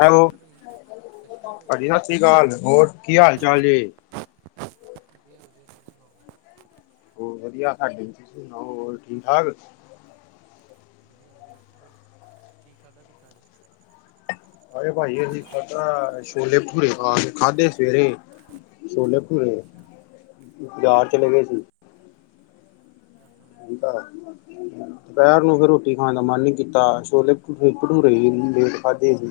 Hello ਭਾਈ ਸਤਿ ਸ਼੍ਰੀ ਅਕਾਲ ਭਾਈ ਭਾਜੀ ਸਤਿ ਸ਼੍ਰੀ ਅਕਾਲ ਹੋਰ ਕੀ ਹਾਲ ਚਾਲ ਜੇ। ਵਧੀਆ-ਵਧੀਆ ਤੁਸੀ ਸੁਣਾਓ। ਹੋਰ ਵਧੀਆ ਭਾਜੀ ਤੁਸੀ ਸੁਣਾਓ ਹੋਰ ਠੀਕ ਠਾਕ। ਵਧੀਆ-ਵਧੀਆ ਹੋਰ ਕੀ ਖਾਧਾ ਪੀਤਾ ਅੱਜ। ਅਰੇ ਭਾਈ ਅਸੀਂ ਪਤਾ ਛੋਲੇ ਭਟੂਰੇ ਪਾ ਕੇ ਖਾਧੇ ਸਵੇਰੇ ਛੋਲੇ ਭਟੂਰੇ। [inaudible] ਬਜ਼ਾਰ ਚਲੇਗੇ ਸੀ। [inaudible] [inaudible] ਦੁਪੈਰ ਨੂੰ ਫੇਰ ਰੋਟੀ ਖਾਨ ਦਾ ਮਨ ਨੀ ਕੀਤਾ, ਛੋਲੇ-ਭਠੂਰੇ, ਭਠੂਰੇ ਈ ਏਨੀ ਲੇਟ ਖਾਧੇ ਸੀ।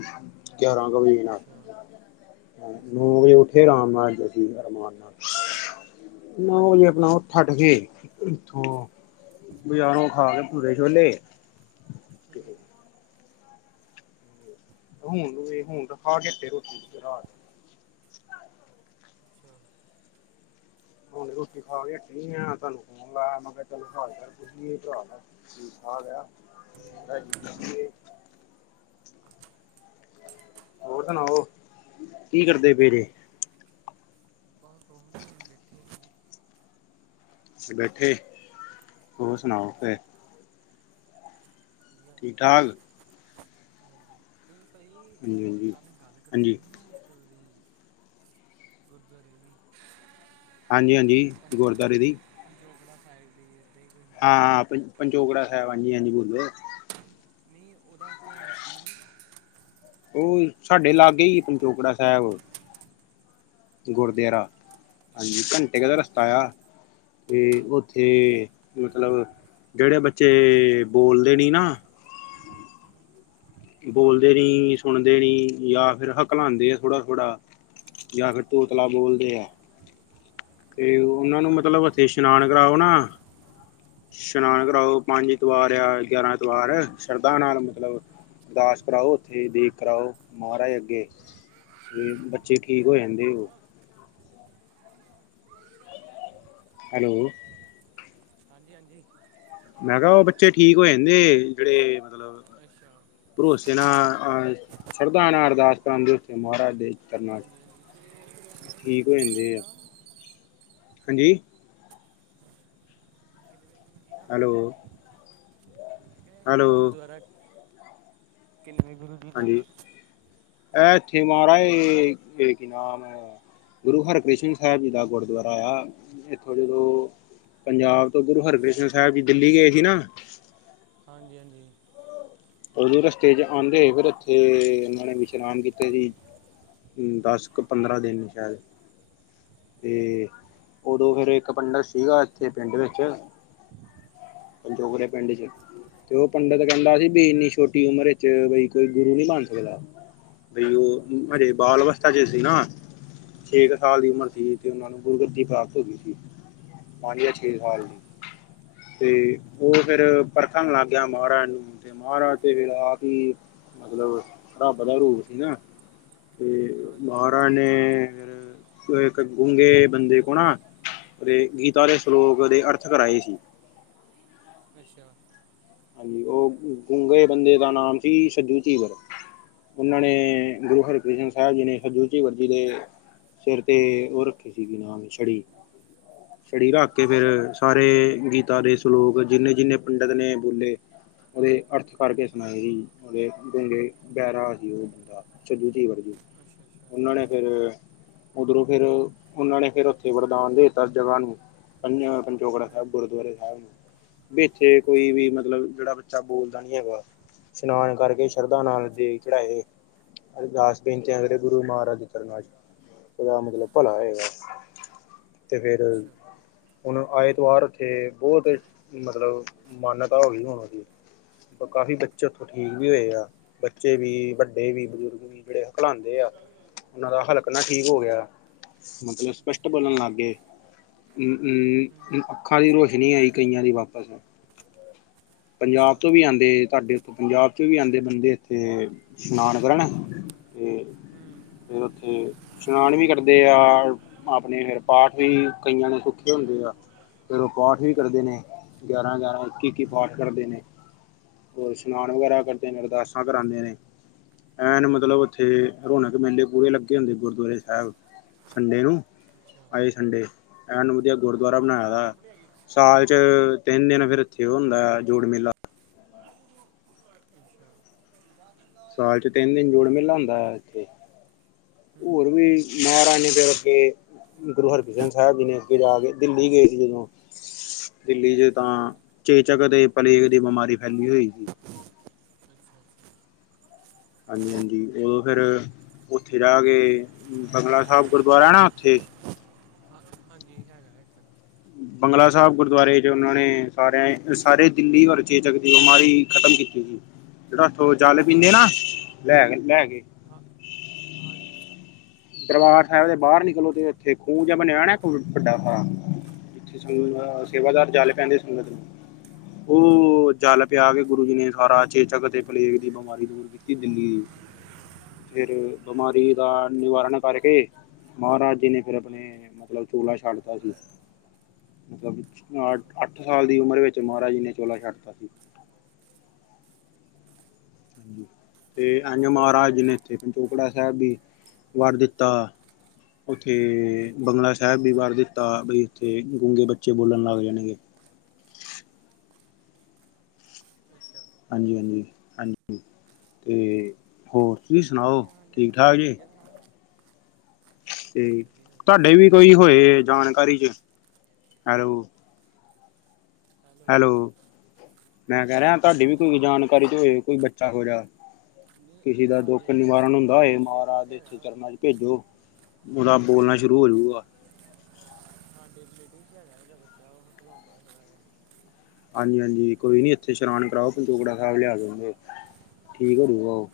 ਗਿਆਰਾਂ ਕੁ ਵਜੇ ਨਾਲ, ਅੱਛਾ ਨੌ ਅੱਛਾ ਵਜੇ ਉੱਠ [unintelligible] ਨੌ ਵਜੇ ਅਪਨਾ ਅੱਛਾ ਓੱਠ [unintelligible] ਇੱਥੋ ਬਜਾਰੋਂ ਖਾ ਲੇ ਭਠੂਰੇ-ਛੋਲੇ ਹੂੰ। [unintelligible] ਹੁਣ ਤਾਂ ਖਾ ਕੇੇ ਰੋਟੀ ਰਾਤ। [unintelligible] ਹੁਣ ਰੋਟੀ ਖਾ ਕੇ ਹਟੀ ਆ ਤੁਹਾਨੂੰ ਫੋਨ ਲਾਇਆ ਮੈਂ ਕਿਹਾ ਹਾਲ ਚਾਲ ਪੁੱਛ ਲਈਏ ਭਰਾ ਦਾ। ਠੀਕ ਠਾਕ ਆ ਹੂੰ ਹਾਂਜੀ। ਹੋਰ ਸੁਣਾਓ ਕੀ ਕਰਦੇ ਪਏ ਜੇ। ਬਹ ਦੋ ਮਿੰਟ ਹੁਣ ਬੈਠੇ ਸੀ। ਤੁਸੀਂ ਬੈਠੇ ਹੋਰ ਸੁਣਾਓ ਹਾਂਜੀ ਫੇਰ। ਠੀਕ ਠਾਕ। ਤੁਸੀ ਹਾਂਜੀ ਭਾਜੀ ਹਾਂਜੀ ਕੱਲ ਗੱਲ ਕਰਦੇ ਪੇ ਹਾਂਜੀ ਸੀ ਨਾ [unintelligible] ਗੁਰਦੁਆਰੇ ਦੀ। ਹਾਂਜੀ-ਹਾਂਜੀ ਗੁਰਦੁਆਰੇ ਵਈ। ਪੰਜੋਖਰਾ ਸਾਹਿਬ ਦੀ। ਹੀ ਕੋਈ ਨਾਮ ਹੀ ਹਾਂ ਪ ਪੰਜੋਖਰਾ ਸਾਹਿਬ ਹਾਂਜੀ-ਹਾਂਜੀ ਬੋਲੋ। ਨਹੀਂ, ਉਹਦਾ ਇਤਿਹਾਸ ਕੀ, ਉਹ ਸਾਡੇ ਲਾਗੇ ਹੀ ਪੰਜੋਖਰਾ ਸਾਹਿਬ। ਅੱਛਾ ਗੁਰਦਆਰਾ, ਹਾਂਜੀ ਘੰਟੇ ਦਾ ਰਸਤਾ ਆ, ਤੇ ਉੱਥੇ ਹਾਂਜੀ ਮਤਲਬ, ਜਿਹੜੇ ਬੱਚੇ ਬੋਲਦੇ ਨਹੀਂ ਨਾ, ਹੂੰ ਹੂੰ ਬੋਲਦੇ ਨੀ ਸੁਣਦੇ ਨੀ ਜਾਂ ਫਿਰ ਹਕਲਾਂਉਂਦੇ ਆ ਥੋੜ੍ਹਾ - ਥੋੜ੍ਹਾ, ਜਾਂ ਫਿਰ ਤੋਤਲਾ ਹਾਂਜੀ ਬੋਲਦੇ ਆ। ਤੇ ਉਹਨਾਂ ਨੂੰ ਮਤਲਬ ਓਥੇ ਇਸ਼ਨਾਨ ਕਰਾਓ ਨਾ। ਇਸ਼ਨਾਨ ਕਰਾਓ ਪੰਜ ਐਤਵਾਰ ਆ ਗਿਆਰਾਂ ਐਤਵਾਰ ਸ਼ਰਧਾ ਨਾਲ ਮਤਲਬ। ਅਰਦਾਸ ਕਰਾਓ ਉੱਥੇ ਦੇਗ ਕਰਾਓ ਮਹਾਰਾਜ ਅੱਗੇ। ਤੇ ਬੱਚੇ ਠੀਕ ਹੋ ਅੱਛਾ ਜਾਂਦੇ ਉਹ। ਹੈਲੋ। ਹਾਂਜੀ-ਹਾਂਜੀ। ਮੈਂ ਕਿਹਾ ਉਹ ਬੱਚੇ ਠੀਕ ਹੋ ਜਾਂਦੇ ਜਿਹੜੇ ਮਤਲਬ ਅੱਛਾ ਭਰੋਸੇ ਨਾਲ ਆਉਣ। ਸ਼ਰਧਾ ਨਾਲ ਅਰਦਾਸ ਕਰਨ ਦੇ ਉਹ ਮਹਾਰਾਜ ਦੇ। ਚਰਨਾਂ ਚ ਠੀਕ ਹੋ ਜਾਂਦੇ ਆ [unintelligible] ਹਾਂਜੀ। ਗੁਰੂ ਜੀ ਦਾ ਕਿੰਨਵੇਂ ਗੁਰੂ ਜੀ ਦਾ ਹੈਲੋ। ਮੈਂ ਕਿਹਾ ਹੈਲੋ ਗੁਰਦੁਆਰਾ, ਕਿੰਨਵੇਂ ਗੁਰੂ, ਜੀ ਦਾ ਹਾਂਜੀ, ਵਾ ਇਹ ਇੱਥੇ ਮਹਾਰਾਜ ਇਹ ਕੀ ਨਾਮ ਗੁਰੂ ਹਰਿਕ੍ਰਿਸ਼ਨ ਸਾਹਿਬ ਜੀ ਦਾ ਗੁਰਦੁਆਰਾ ਆ, ਇੱਥੋਂ ਜਦੋਂ ਪੰਜਾਬ ਤੋਂ ਗੁਰੂ ਅੱਛਾ ਹਰਗ੍ਰਿਸ਼ਨ ਹਾਂਜੀ ਸਾਹਿਬ ਜੀ ਦਿੱਲੀ ਗਏ ਸੀ ਨਾ। ਹਾਂਜੀ-ਹਾਂਜੀ। ਉਦੋਂ ਰਸਤੇ ਚ ਆਉਂਦੇ ਫਿਰ ਇੱਥੇ ਉਹਨਾਂ ਨੇ ਵਿਸ਼ਰਾਮ ਕੀਤੇ ਸੀ। ਦਸ ਕੁ ਅੱਛਾ ਪੰਦਰਾਂ ਦਿਨ ਸ਼ਾਇਦ, ਤੇ ਉਦੋਂ ਫੇਰ ਇੱਕ ਪੰਡਿਤ ਸੀਗਾ ਇੱਥੇ ਪਿੰਡ ਵਿੱਚ ਹਮ, ਪਜੌਖਰੇ ਪਿੰਡ ਚ, ਤੇ ਉਹ ਪੰਡਿਤ ਕਹਿੰਦਾ ਸੀ ਵੀ ਇੰਨੀ ਛੋਟੀ ਉਮਰ ਵਿਚ ਬਈ ਕੋਈ ਗੁਰੂ ਨੀ ਬਣ ਸਕਦਾ, ਬਈ ਉਹ ਹਜੇ ਅੱਛਾ ਬਾਲ ਤਾ ਚ ਸੀ ਨਾ ਛੇ ਕੁ ਸਾਲ ਦੀ ਉਮਰ ਹਾਂਜੀ ਸੀ। ਤੇ ਉਹਨਾਂ ਨੂੰ ਗੁਰਗੱਦੀ ਪ੍ਰਾਪਤ ਹੋ ਗਈ ਸੀ, ਪਾਣੀ ਦਾ ਛੇਦ ਹਾਲ ਸੀ। ਤੇ ਉਹ ਫੇਰ ਪਰਖਣ ਲੱਗ ਗਿਆ ਮਹਾਰਾਜ ਨੂੰ। ਤੇ ਮਹਾਰਾਜ ਤੇ ਫੇਰ ਆਪ ਹੀ ਮਤਲਬ ਰੱਬ ਦਾ ਰੂਪ ਹੀ ਹਾ। ਤੇ ਹਾਂਜੀ ਹਾਂਜੀ ਮਹਾਰਾਜ ਨੇ, ਇੱਕ ਗੁੰਗੇ ਬੰਦੇ ਕੋ ਨਾ ਤੇ ਗੀਤਾ ਦੇ ਸਲੋਕ ਦੇ ਅਰਥ ਕਰਾਏ ਸੀ। ਅੱਛਾ। ਹਾਂਜੀ, ਉਹ ਗੂੰਗੇ ਬੰਦੇ ਦਾ ਨਾਮ ਸੀ ਛੱਜੂ ਛਿਰ। [unintelligible] ਸਿਰ ਤੇ ਉਹ ਰੱਖੀ ਸੀਗੀ ਨਾਮ ਛੜੀ, ਛੜੀ ਰੱਖ ਕੇ ਫੇਰ ਅੱਛਾ ਸਾਰੇ ਗੀਤਾ ਦੇ ਸਲੋਕ ਜਿੰਨੇ-ਜਿੰਨੇ ਪੰਡਿਤ ਨੇ, ਉਹ ਨੇ ਅਰਥ ਪੜ੍ਹ ਕੇ ਸਣਾਏ ਸੀ, ਫਿਰ ਉਹ ਬੈਹਰਾ ਸੀ ਉਹ, [unintelligible] ਅੱਛਾ ਅੱਛਾ ਉਹਨਾਂ ਨੇ ਫੇਰ, ਉਧਰੋਂ ਫੇਰ ਉਹਨਾਂ ਨੇ ਫਿਰ ਉੱਥੇ ਵਰਦਾਨ ਦੇਤਾ ਜਗ੍ਹਾ ਨੂੰ ਪੰਜ ਪਚੋਕੜਾ ਸਾਹਿਬ ਹਮ ਗੁਰਦੁਆਰੇ ਸਾਹਿਬ ਨੂੰ, ਵੀ ਇਥੇ ਕੋਈ ਵੀ ਅੱਛਾ ਮਤਲਬ ਜਿਹੜਾ ਬੱਚਾ ਬੋਲਦਾ ਨੀ ਹੈਗਾ ਇਸ਼ਨਾਨ ਕਰਕੇ ਸ਼ਰਧਾ ਨਾਲ ਦੇਗ ਚੜਾੲੇ, ਅਰਦਾਸ ਬੇਨਤੀ ਆਗੇ ਗੁਰੂ ਮਹਾਰਾਜ ਦੇ ਚਰਨਾ ਚ ਉਹਦਾ ਮਤਲਬ ਭਲਾ ਹੈਗਾ। ਤੇ ਫੇਰ ਅੱਛਾ ਹੁਣ ਆਏਤਆਰ ਉੱਥੇ ਬਹੁਤ ਮਤਲਬ ਮਾਨਤਾ ਹੋ ਗਈ ਹੁਣ ਦੀ ਕਾਫ਼ੀ ਬੱਚੇ ਉੱਥੋਂ ਠੀਕ ਵੀ ਹੋਏ ਆ ਬੱਚੇ ਵੀ ਵੱਡੇ ਵੀ ਅੱਛਾ ਬਜ਼ੁਰਗ ਜਿਹੜੇ ਹਕਲਉਂਦੇ ਆ, ਉਹਨਾਂ ਦਾ ਹੱਲਕਨਾ ਠੀਕ ਹੋ ਗਿਆ। ਮਤਲਬ ਸਪਸ਼ਟ ਅੱਛਾ ਬੋਲਣ ਲਾਗੇ। ਹਮ ਅੱਖਾਂ ਦੀ ਰੋਸ਼ਨੀ ਆਈ ਕਈਆਂ ਦੀ ਵਾਪਸ। ਪੰਜਾਬ ਅੱਛਾ ਤੋਂ ਵੀ ਆਂਦੇ ਤੁਹਾਡੇ ਇੱਥੇ, ਪੰਜਾਬ ਚੋ ਵੀ ਆਂਦੇ ਬੰਦੇ ਇਥੇ ਇਸ਼ਨਾਨ ਕਰਨ। ਅੱਛਾ ਅੱਛਾ ਤੇ ਹਮ ਫੇਰ ਉੱਥੇ ਇਸ਼ਨਾਨ ਵੀ ਕਰਦੇ ਆ, ਆਪਣੇ ਫਿਰ ਪਾਠ ਵੀ ਕਈਆਂ ਦੇ ਸੁੱਖੇ ਹੁੰਦੇ ਆ। ਫੇਰ ਉਹ ਪਾਠ ਵੀ ਕਰਦੇ ਨੇ, ਗਿਆਰਾਂ- ਗਿਆਰਾਂ, ਇੱਕੀ- ਇੱਕੀ ਪਾਠ ਹਮ ਕਰਦੇ ਨੇ। ਹੋਰ ਇਸ਼ਨਾਨ ਵਗੈਰਾ ਕਰਦੇ ਨੇ, ਅਰਦਾਸਾਂ ਕਰਾਂਦੇ ਨੇ। ਐਨ ਮਤਲਬ ਉੱਥੇ ਰੌਣਕ ਮੇਲੇ ਪੂਰੇ ਲੱਗੇ ਹੁੰਦੇ ਗੁਰਦੁਆਰੇ ਸਾਹਿਬ। ਸੰਡੇ ਨੂੰ, ਅੱਛਾ ਆਏ ਸੰਡੇ ਐਨ ਵਧੀਆ। ਗੁਰਦੁਆਰਾ ਨਹੀਂ ਬਣਾਇਆ ਆਹ ਦਾ, ਬਰਫ਼ ਨਹੀਂ ਹੈਗੀ ਸਾਲ ਚ ਤਿੰਨ ਦਿਨ ਫੇਰ ਇੱਥੇ ਉਹ ਹੁੰਦਾ ਐ ਜੋੜ ਮੇਲਾ। ਅੱਛਾ ਸਾਲ ਚ ਤਿੰਨ ਦਿਨ ਜੋੜ ਮੇਲਾ ਹੁੰਦਾ ਐ ਇੱਥੇ, ਹੋਰ ਹਮ ਵੀ ਮਹਾਰਾਣੀ ਫਿਰ ਅੱਗੇ, ਗੁਰੂ ਹਰਕ੍ਰਿਸ਼ਨ ਸਾਹਿਬ ਜੀ ਨੇ ਅੱਗੇ ਜਾ ਕੇ, ਦਿੱਲੀ ਗਏ ਸੀ ਜਦੋਂ। ਦਿੱਲੀ ਚ ਤਾਂ ਹਮ ਚੇਚਕ ਤੇ ਪਲੇਗ ਦੀ ਬਿਮਾਰੀ ਫੈਲੀ ਹੋਈ ਸੀ। ਅੱਛਾ ਅੱਛਾ ਹਾਂਜੀ- ਹਾਂਜੀ, ਉਦੋਂ ਫਿਰ ਉੱਥੇ ਰਹਿ ਕੇ, ਬੰਗਲਾ ਸਾਹਿਬ ਗੁਰਦੁਆਰਾ ਨਾ ਉੱਥੇ। [unintelligible] ਹਾਂਜੀ, ਹੈਗਾ ਇੱਕ ਬੰਗਲਾ ਸਾਹਿਬ ਗੁਰਦੁਆਰੇ ਚ, ਉਹਨਾਂ ਨੇ ਸਾਰਿਆਂ ਸਾਰੇ ਦਿੱਲੀ ਅਰ ਚੇਚਕ ਦੀ ਬਿਮਾਰੀ ਖ਼ਤਮ ਕੀਤੀ ਸੀ। ਜਿਹੜਾ ਉੱਥੋ ਜਲ ਪੀਂਦੇ ਨਾ ਲੈ- ਲੈ ਕੇ। ਹਾਂ ਹਾਂਜੀ। ਦਰਬਾਰ ਸਾਹਿਬ ਦੇ ਬਾਹਰ ਨਿਕਲੋ, ਤੇ ਉੱਥੇ ਖੂਹ ਜਾ ਬਣਿਆ ਹੋਣਾ ਵੱਡਾ ਸਾਰਾ। ਇਥੇ ਹਾਂਜੀ ਇਹ ਸਵੇਰੇ ਬਣਿਆ ਸੇਵਾਦਾਰ ਜਲ ਪਿਆਂਦੇ ਸੰਗਤ ਨੂੰ। ਉਹ ਜਲ ਪਿਆ ਕੇ, ਗੁਰੂ ਜੀ ਨੇ ਸਾਰਾ ਚੇਚਕ ਅਤੇ ਪਲੇਗ ਦੀ ਬਿਮਾਰੀ ਦੂਰ ਕੀਤੀ ਦਿੱਲੀ ਦੀ, ਫੇਰ ਬਿਮਾਰੀ ਦਾ ਨਿਵਾਰਨ ਕਰਕੇ, ਮਹਾਰਾਜ ਜੀ ਨੇ ਫੇਰ ਹਾਂਜੀ ਆਪਣੇ ਮਤਲਬ ਚੋਲਾ ਛੱਡਤਾ ਸੀ। ਮਤਲਬ ਅੱਛਾ ਅਹ ਅੱਠ ਸਾਲ ਦੀ ਉਮਰ ਵਿੱਚ ਮਹਾਰਾਜ ਜੀ ਨੇ ਚੋਲਾ ਛੱਡਤਾ ਸੀ। ਅੱਛਾ ਹਾਂ ਤੇ ਇਹਨੇ ਮਹਾਰਾਜ ਜੀ ਨੇ ਇੱਥੇ ਪੰਚੋਕੜਾ ਸਾਹਿਬ ਵੀ ਵਰ ਦਿੱਤਾ। ਉੱਥੇ ਬੰਗਲਾ ਸਾਹਿਬ ਵੀ ਵਰ ਦਿੱਤਾ, ਵੀ ਉੱਥੇ ਗੂੰਗੇ ਬੱਚੇ ਬੋਲਣ ਲੱਗ ਜਾਣਗੇ। ਅੱਛਾ। ਹਾਂਜੀ- ਹਾਂਜੀ- ਹਾਂਜੀ, ਤੇ ਹੋਰ ਤੁਸੀਂ ਕਈ ਵਾਰੀ ਸੁਣਾਓ ਆ ਠੀਕ ਨਾ ਠਾਕ ਘਟੀ ਜੀ ਜਾਣ ਤੇ ਵਧੀਆ ਤੁਹਾਡੇ ਵੀ ਤੈਨੂੰ ਕੋਈ ਉੱਪਰੋਂ ਲਾਇਆ ਹੋਏ ਸੀ ਜਾਣਕਾਰੀ ਚ, ਹੈਲੋ। ਹੈਲੋ, ਮੈਂ ਕਹਿ ਰਿਹਾ ਤੁਹਾਡੀ ਵੀ ਹਾਂਜੀ ਕੋਈ ਜਾਣਕਾਰੀ ਚ ਹੋਏ ਕੋਈ ਬੱਚਾ ਇਹੋ ਜਾ। ਨਹੀਂ ਕਿਸੇ ਦਾ ਦੁੱਖ ਸਾਡੇ ਵੀ ਇੱਕ ਨਿਵਾਰਨ ਹੁੰਦਾ ਹੋਏ ਰਿਲੇਟਿਵ- ਰਿਲੇਟਿਵ ਮਹਾਰਾਜ ਚ ਦੇ ਇੱਥੇ ਹੈਗਾ ਹੋਇਆ। ਚਰਨਾਂ ਚ ਭੇਜੋ, ਉਹਦਾ ਬੋਲਣਾ ਸ਼ੁਰੂ ਹੋਜੂਗਾ। [unintelligible] ਹਾਂ ਸਾਡੇ ਰਿਲੇਟਿਵ ਚ ਹੈਗਾ ਜਿਹੜਾ ਬੱਚਾ ਉਹ ਖਲੋਂਦਾ ਥੋੜਾ ਹੈ। ਹਾਂਜੀ ਹਾਂਜੀ ਕੋਈ ਨੀ ਇੱਥੇ ਸ਼ਸ਼ਨਾਨ ਕਰਾਓ, ਪੰਚੋਕੜਾ ਸਾਹਿਬ ਲਿਆ ਕੇ ਉਹਨੂੰ, ਠੀਕ ਹੋ ਜਾਊਗਾ ਉਹ।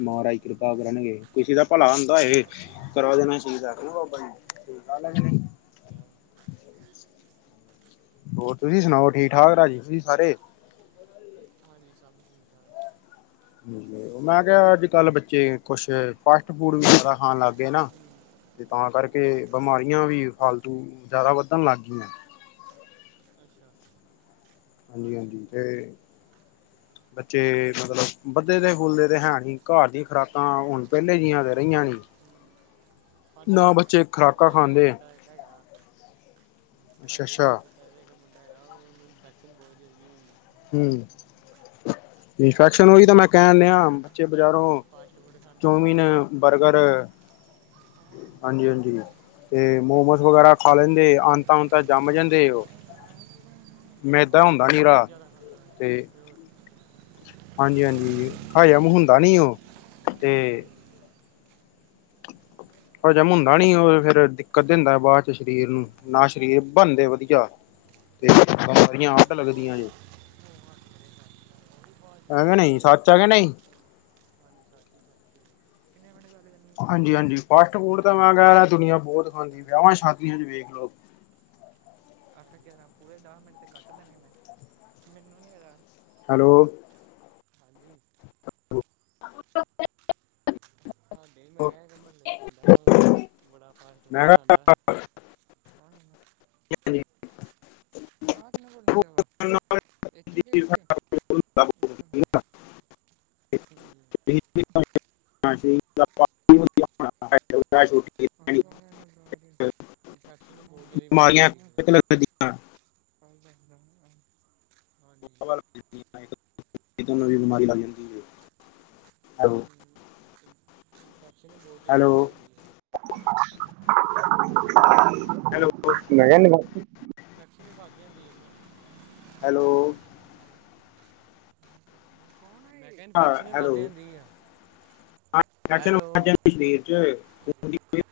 ਮਹਾਰਾਜ ਕਿਰਪਾ ਕਰਨਗੇ, ਕਿਸੇ ਦਾ ਭਲਾ ਹੁੰਦਾ ਏ। ਹਾਂਜੀ ਕਰਵਾ ਦੇਣਾ ਠੀਕ ਬਾਬਾ ਕ [inaudible] ਕਿਹਾ ਹੋਰ ਤੁਸੀਂ ਅੱਛਾ ਸੁਣਾਓ, ਠੀਕ- ਠਾਕ, ਰਾਜੀ ਤੁਸੀਂ ਸਾਰੇ। ਹਾਂਜੀ, ਸਭ ਠੀਕ- ਠਾਕ। ਉਹ ਮੈਂ ਕਿਹਾ ਅੱਜ- ਕੱਲ੍ਹ ਬੱਚੇ ਕੁਛ ਫਾਸਟ ਫੂਡ ਵੀ ਜ਼ਾਦਾ ਖਾਣ ਲੱਗ ਗੇ ਨਾ, ਹੂੰ ਤੇ ਤਾਂ ਕਰਕੇ ਹਾਂਜੀ ਬਿਮਾਰੀਆਂ ਵੀ ਫਾਲਤੂ ਜ਼ਿਆਦਾ ਵੱਧਣ ਲਾਗੀਆਂ। ਅੱਛਾ। ਹਾਂਜੀ- ਹਾਂਜੀ ਤੇ ਬੱਚੇ ਮਤਲਬ ਵਧਦੇ ਤੇ ਫੁਲਦੇ ਤੇ ਹੈ ਨੀ, ਘਰ ਦੀਆਂ ਖੁਰਾਕਾਂ ਹੁਣ ਪਹਿਲੇ ਜਿਹੀਆਂ ਤੇ ਰਹੀਆਂ ਨੀ। [unintelligible] ਹੂੰ ਸਾਡੇ ਨਾ ਬੱਚੇ ਚਾਚੇ ਖੁਰਾਕਾਂ ਤਾਏ ਦਾ ਖਾਂਦੇ ਮੁੰਡਾ ਇੱਕ ਹੈਗਾ, ਸਾਡੇ ਅੱਛਾ-ਅੱਛਾ ਚਾਚੇ ਸਾਡੇ ਇੱਕ ਮੁੰਡਾ ਹੈਗਾ, ਉਹਨੂੰ ਇਨਫੈਕਸ਼ਨ ਬਹੁਤ ਜਲਦੀ ਹੋਈ ਗੀ। ਹੂੰ, ਉਹ ਵੀ ਇਨਫੈਕਸ਼ਨ ਜ਼ਿਆਦਾ ਹੋਗੀ, ਤਾਂ ਮੈਂ ਫਾਸਟ ਫੂਡ ਕਹਿਣ ਲਿਆ ਖਾਂਦਾ ਬੱਚੇ ਬਜ਼ਾਰੋਂ ਫਾਸਟ ਫੂਡ ਖਾਂਦਾ ਹੋਰ ਚੌਮੀਨ, ਬਰਗਰ ਹਾਂਜੀ-ਹਾਂਜੀ [unintelligible] ਤੇ ਮੋਮੋਸ ਇੱਧਰ ਆ ਵਗੈਰਾ ਖਾ ਲੈਂਦੇ, ਆਂਤਾ ਉਤ ਜੰਮ ਜਾਂਦੇ ਉਹ [unintelligible] ਉਹ ਵੀ ਮੈਂ ਦਾਂ ਫਾਸਟ ਹੁੰਦਾ ਫੂਡ ਨਾ ਬਹੁਤ ਰਾਹ ਜ਼ਿਆਦਾ ਖਾਂਦਾ ਹੈ ਤੇ [unintelligible] ਹਾਂਜੀ-ਹਾਂਜੀ, ਹਜਮ ਹੁੰਦਾ ਨੀ ਉਹ ਤੇ, ਪਰਜਮ ਹੁੰਦਾ ਨੀ ਉਹ ਫੇਰ ਦਿੱਕਤ ਦ ਹਿੰਦਾ ਬਾਅਦ ਚ ਸਰੀਰ ਨੂੰ ਨਾ ਸਰੀਰ ਉਹ ਉਹ ਬਣਦੇ ਵਧੀਆ। ਤੇ ਸਾਰ ਆਟ ਲੱਗਦੀਆਂ, ਹੱਥ ਕਰੇਗਾ ਉਹ ਵੀ ਫਾਸਟ ਹੈਗੇ ਫੂਡ ਬਹੁਤ ਨਹੀਂ। ਜ਼ਿਆਦਾ ਸਚ ਖਾਂਦੇ ਹੈਗੇ ਉਹ ਨਹੀਂ? ਵੀ [unintelligible] ਕਿੰਣੇ ਮੈਂਡ ਗੱਲਦੇ, ਹਾਂਜੀ-ਹਾਂਜੀ, ਫਾਸਟ ਫੂਡ ਤਾਂ ਮੈਂ ਕਹਿ ਰਿਹਾ ਦੁਨੀਆਂ ਬਹੁਤ ਪਹਿਲਾਂ ਖਾਂਦੀ ਫਿਰ ਵਿਆਹਾਂ ਸ਼ਾਦੀਆਂ ਚ ਵੇਖ ਲਓ। ਅਟ ਕੇ ਪੂਰੇ ਦਸ ਮਿੰਟ ਤੇ ਕੱਟ ਦੇਣੇੇ ਮੈਨੂੰ ਨੀ ਇਹਦਾ ਹੈਲੋ। ਹਾਂਜੀ। [unintelligible] ਆਡੇ ਹੀ ਮੈਂ ਕਿਹਾ, ਇੱਕ ਮਹੱਲੇ ਮੁੰਡਾ ਬੜਾ ਫਾਸਟ ਮੈਂ ਫੂਡ ਕਿਹਾ ਖਾਂਦਾ। ਆਹ ਆਹ ਕਿੰਨੇ ਬੋਲ ਹਦੇ ਵਾ [unintelligible] [unintelligible] ਕੌਣ ਇਹਨਾਂ ਬਰਾੜ [unintelligible] ਇਨਫੈਕਸ਼ਨ ਬਹੁਤ ਜ਼ਿਆਦਾ ਵੱਧਦੀ ਬਿਮਾਰੀਆਂ ਹੁੰਦੀ। ਲੱਗਦੀਆਂ, ਹੋ ਜਾਦਾ। ਬਿਮਾਰੀ ਜਾਂਦੀ ਹੈ। ਇਨਫੈਕਸ਼ਨ ਵੀ ਬਹੁਤ ਹੈਲੋ ਜ਼ਿਆਦਾ ਵੱਧ ਜਾਂਦੀ ਹੈ। [unintelligible] ਹੈਲੋ ਇੰਫੈਕਸ਼ਨ ਵੀ ਵੱਧ ਹੁੰਦੀ। [unintelligible] ਹੈਲੋ। ਹਾਂ ਇਨਫੈਕਸ਼ਨ ਵੀ ਵੱਧਦੀ ਹੁੰਦੀ ਆ। ਸ਼ਰੀਰ ਚ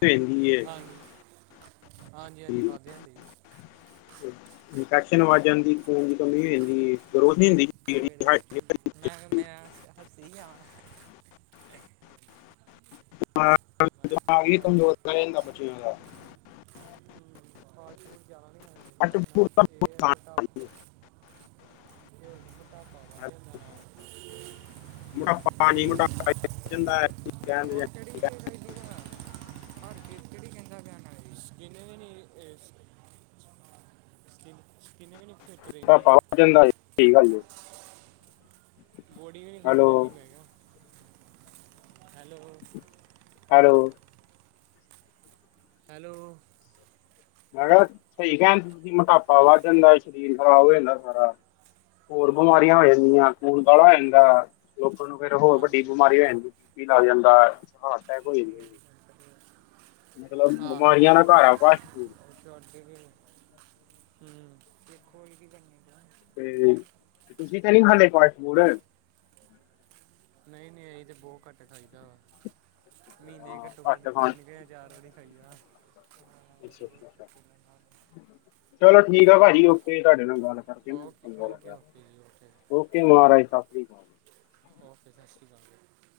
ਰਹਿੰਦੀ ਹੈ। ਹਾਂਜੀ-ਹਾਂਜੀ ਵੱਧ ਹੁੰਦੇ, ਇਨਫੈਕਸ਼ਨ ਵਾਜ ਜਾਂਦੀ ਖੂਨ ਦੀ ਕਮੀ ਹੋ ਜਾਂਦੀ, ਗਰੋਸ ਨੀ ਹੁੰਦੀ। ਜਿਹੜੀ ਗਰੇ ਮੈਂ ਕਿਹਾ ਮੇਰਾ ਸੀ ਆਵਾਂ, ਮੈਂ ਆਪਣਾ ਫਾਸਟ [unintelligible] ਫਾਸਟਫੂਡ ਜ਼ਿਆਦਾ ਨਹੀਂ ਖਾਣੇ ਚਾਹੀਦਾ, ਅੱਟ ਫੁੱਟ ਦਾ ਇਨਾ ਇਹ ਹੈ ਨੁਕਸਾਨ ਮਟਾਪ ਤੇ ਉਹਨੂੰ ਮੋਟਾਪਾ ਹੈ। ਵੱਧ ਜਾਂਦਾ [unintelligible] ਮੋਟਾਪਾ ਪਾਣੀ ਮੋਟਾਪਾ ਜਾਂਦਾ [unintelligible] ਉਹ [unintelligible] ਪਰ ਕ੍ਰਿਕਟ ਹੀ ਗਿਦਾ ਪਿਆ, ਗਿਨਦੇ ਵੀ ਨਹੀਂ ਸਕਿਨ, ਸਕਿੰਨ ਵੀ ਨਹੀਂ ਫਿੱਟ ਰਹਿੰਦੀ। ਮੋਟਾਪਾ ਵੱਧ ਜਾਂਦਾ ਹੈ ਸਹੀ ਗੱਲ ਹੈ ਬੋਡੀ ਵੀ ਨਹੀਂ ਫਿੱਟ ਹੈਲੋ ਰਹਿੰਦੀ ਮੈਂ ਕਿਹਾ [unintelligible] ਹੈਲੋ। [unintelligible] ਹੈਲੋ। ਹੈਲੋ। ਮੈਂ ਕਿਹਾ ਸਹੀ ਕਹਿਣ ਮੋਟਾਪਾ ਵੱਧ ਜਾਂਦਾ ਸਰੀਰ ਖਰਾਬ ਹੋ ਜਾਂਦਾ ਸਾਰਾ। ਹੋਰ ਬਿਮਾਰੀਆਂ ਹੋ ਜਾਂਦੀਆਂ ਖੂਨ ਗਾੜਾ ਹੋ ਜਾਂਦਾ। ਲੋਕਾਂ ਨੂੰ ਫੇਰ ਹੋਰ ਵੱਡੀ ਹਾਂਜੀ ਬਿਮਾਰੀ ਹੋ ਜਾਂਦੀ ਕਿ ਕੀ ਲੱਗ ਜਾਂਦਾ ਹਾਰਟਅਟੈਕ ਹੋਈ। ਮੇਰੀ ਗੱਡੀ ਕੰਪਨੀ ਮਤਲਬ ਬਿਮਾਰੀਆਂ ਦਾ ਘਰ ਆ ਵ ਸਾਡੇ ਵੀ ਦੇਖੋ ਇਹ ਵੀ ਕਰਨੀ ਬਣਾ ਤੇ ਤੁਸੀਂ ਤਾਂ ਨਹੀ ਹਲੇ [unintelligible] ਨਹੀਂ ਨਹੀਂ ਅਸੀਂ ਤਾਂ ਬਹੁਤ ਘੱਟ ਖਾਹੀਦਾ ਵਾ ਮਹੀਨੇ ਹਾਂ ਘੱਟੋ, ਘੱਟ ਖਾਣ ਤਿੰਨ ਕੁ ਜਾਂ ਚਾਰ ਵਾਰੀ ਖਾਈ ਦਾ। ਅ ਚਲੋ ਠੀਕ ਆ ਭਾਜੀ ਓਕੇ ਤੁਹਾਡੇ ਨਾਲ ਓਕੇ ਓਕੇ ਗ ਓਕੇ ਜੀ ਓਕੇ ਓਕੇ ਮਹਾਰਾਜ ਸਤਿ ਸ੍ਰੀ ਅਕਾਲ। ਓਕੇ ਸਤਿ ਸ਼੍ਰੀ ਅਕਾਲ ਜੀ।